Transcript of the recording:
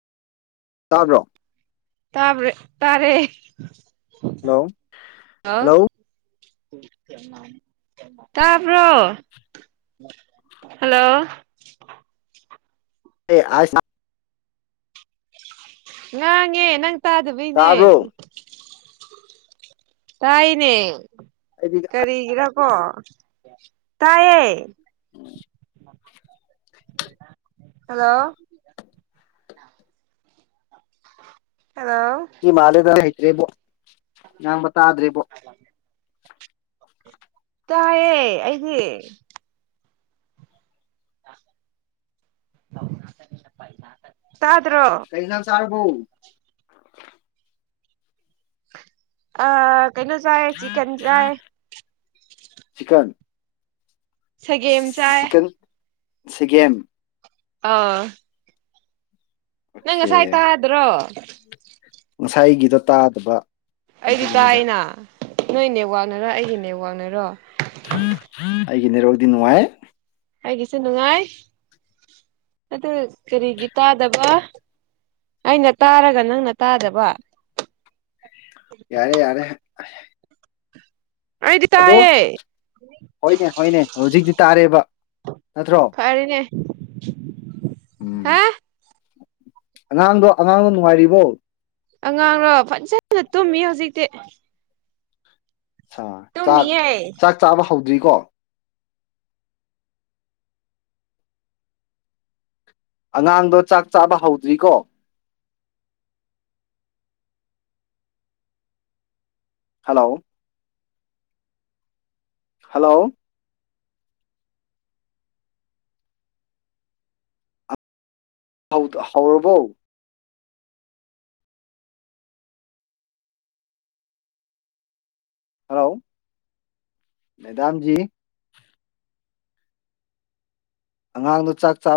ꯇꯥꯕ꯭ꯔꯣ ꯇꯥꯕꯔ ꯇꯥꯔꯦ ꯍꯂꯣ ꯍꯜꯂꯣ ꯇꯔꯕ꯭ꯔꯣ ꯍꯜꯂꯣ [unintelligible] [unintelligible] ꯇꯥꯗꯕꯩꯅꯦ ꯇꯥꯕ꯭ꯔꯣ ꯇꯥꯏꯅꯦ ꯑꯩꯗꯤ ꯀꯔꯤꯒꯤꯔ ꯑꯣ ꯇꯥꯏꯌꯦ ꯎꯝ ꯍꯜꯂꯣ ꯍꯜꯂꯣ ꯃꯥꯂꯦꯗ ꯔꯦꯕꯣ ꯉꯝꯕ ꯇꯥꯗ꯭ꯔꯤꯔꯤꯕꯣ ꯇꯑꯦ ꯑꯩꯗꯤ [inaudible] ꯀꯩꯖꯅ ꯁꯔꯨ ꯐꯎ ꯑ ꯀꯩꯅꯣ ꯆꯥꯏ ꯆꯤꯛꯟ ꯆꯥꯏ ꯆꯤꯀꯟ ꯁꯒꯦꯦꯝ ꯆꯑ ꯁꯤꯀꯤꯦꯝ ꯑꯥ ꯅꯪꯁꯥꯏꯇ ꯍꯥꯏ꯭ꯔꯣ ꯉꯁꯥꯏꯒꯤꯗ ꯇꯥꯗꯕ ꯑꯩꯗꯤ ꯑꯗꯨꯒꯤꯅꯤꯗ ꯇꯥꯏꯅ ꯅꯣꯏꯅꯦ ꯋꯥ ꯋꯥꯅꯔ ꯑꯩꯒꯤꯅꯦ ꯋꯥꯡꯅꯔꯣ ꯑꯩꯒꯤ ꯅꯦꯔꯣꯛꯗꯤ ꯅꯨꯡꯉꯥꯏ ꯑꯩꯒꯤꯁꯨ ꯅꯨꯡꯉꯥꯏ ꯑꯗꯨ ꯀꯔꯤꯒꯤ ꯇꯥꯗꯕ ꯑꯩꯅ ꯇꯥꯔꯒ ꯅꯪꯅ ꯇꯥꯗꯕ ꯌꯥꯔꯦ [inaudible] ꯑꯩꯗꯤ ꯑꯗꯣ ꯇꯥꯏꯌꯦ ꯍꯣꯏꯅꯦ ꯍꯣꯏꯅꯦ ꯍꯧꯖꯤꯛꯇꯤ ꯇꯥꯔꯦꯕ ꯅꯠꯇ꯭ꯔꯣ [inaudible] ꯎꯝ ꯍꯥ ꯑꯉꯥꯡꯗꯣ ꯑꯉꯥꯡꯗꯣ ꯅꯨꯡꯉꯥꯏꯔꯤꯕꯣ ꯑꯉꯥꯡꯔꯣ ꯐꯖꯅ ꯇꯨꯝꯃꯤ ꯍꯧꯖꯤꯛꯇꯤ ꯑ ꯆꯥꯛ ꯇꯨꯝꯃꯤꯌꯦ ꯆꯥꯛ ꯆꯥꯕ ꯍꯧꯗ꯭ꯔꯤꯀꯣ ꯑꯉꯥꯡꯗꯣ ꯆꯥꯛ ꯆꯥꯕ ꯍꯧꯗ꯭ꯔꯤꯀꯣ ꯍꯜꯂꯣ ꯍꯜꯂꯣ ꯍ ꯍꯥꯎꯔꯔꯕꯣ ꯍꯜꯂꯣ ꯃꯦꯗꯥꯝꯖꯤ ꯑꯉꯥꯡꯗꯨ ꯆꯥꯛ ꯆꯥꯛ